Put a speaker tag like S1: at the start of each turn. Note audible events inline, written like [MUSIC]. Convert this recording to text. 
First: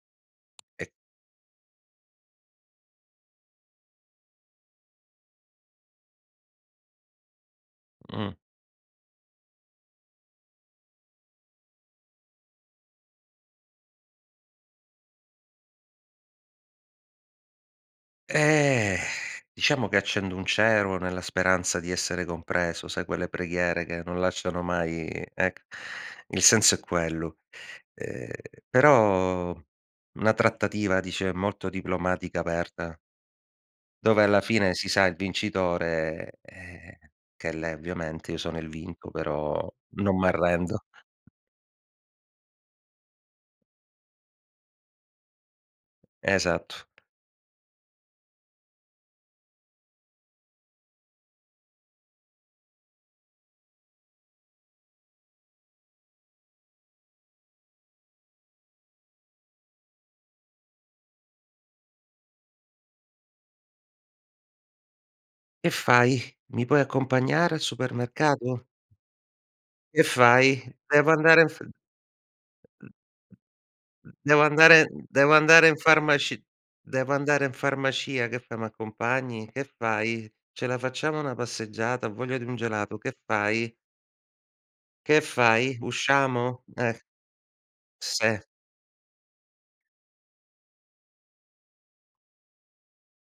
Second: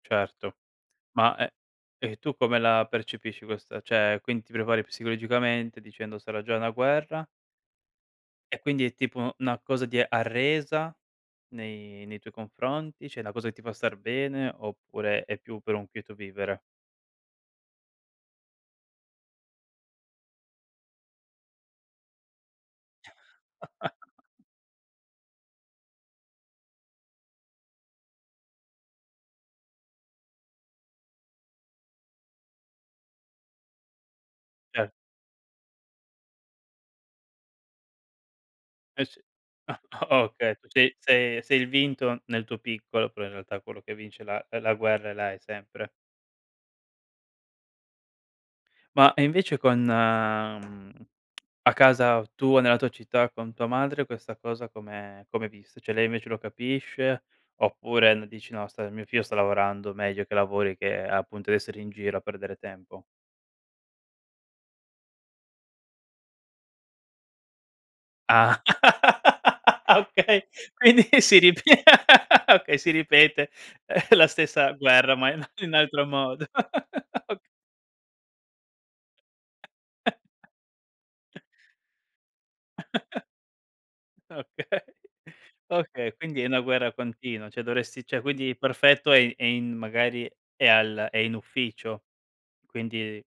S1: Certo.
S2: E
S1: Ma e e tu come la percepisci questa cioè quin ti prepari psicologicamente dicendo sarà già una guerra?
S2: Mh.
S1: E quindi è tipo 'na cosa di arresa nei nei tuoi confronti? Cioè una cosa che ti fa star bene oppure è più per un quieto vivere?
S2: Ehm. [SIGHS] Diciamo che accendo un cero nella speranza di essere compreso, sai quelle preghiere che non
S1: [CHUCKLES]
S2: lasciano mai ecc il senso è quello. Ehm, però una trattativa dice molto diplomatica aperta. Dove alla fine si
S1: Cer
S2: sa il vincitore, eh, [SIGHS] che è lei ovviamente, io sono il
S1: Eh
S2: vinto,
S1: s
S2: però
S1: ah,
S2: non
S1: ah okay,
S2: m'arrendo.
S1: sei sei sei il vinto nel tuo piccolo, però in realtà quello che vince la, ehm, la guerra è lei sempre.
S2: Esatto.
S1: Ma, e invece con, mhmm, a casa tua, nella tua città con tua madre, questa cosa come come è vista? Cioè, lei invece lo capisce, oppure n dici: "No st mio figlio sta lavorando, meglio che lavori, che appunto essere in giro a perdere tempo".
S2: Che fai? Mi puoi accompagnare al
S1: Ah
S2: supermercato?
S1: [LAUGHS] ah,
S2: "che
S1: okay.
S2: fai?
S1: Quindi
S2: Devo
S1: si
S2: andare in
S1: rip
S2: f"
S1: okay, si ripete la
S2: "Devo
S1: stessa
S2: andare
S1: guerra, ma
S2: devo andare
S1: in
S2: in
S1: altro
S2: farmaci
S1: modo,
S2: devo
S1: ok
S2: andare in farmacia. Che fai? Mi accompagni? Che fai?
S1: [CHUCKLES]
S2: Ce la facciamo una passeggiata? Ho voglia di un gelato. Che
S1: [CHUCKLES]
S2: fai?"
S1: Okay, [CHUCKLES]
S2: "Che fai?
S1: okay. Quindi è una
S2: Usciamo?"
S1: guerra
S2: E
S1: continua, cioè dovresti cioè
S2: se.
S1: quindi perfetto è è in magari è al è in ufficio. Quindi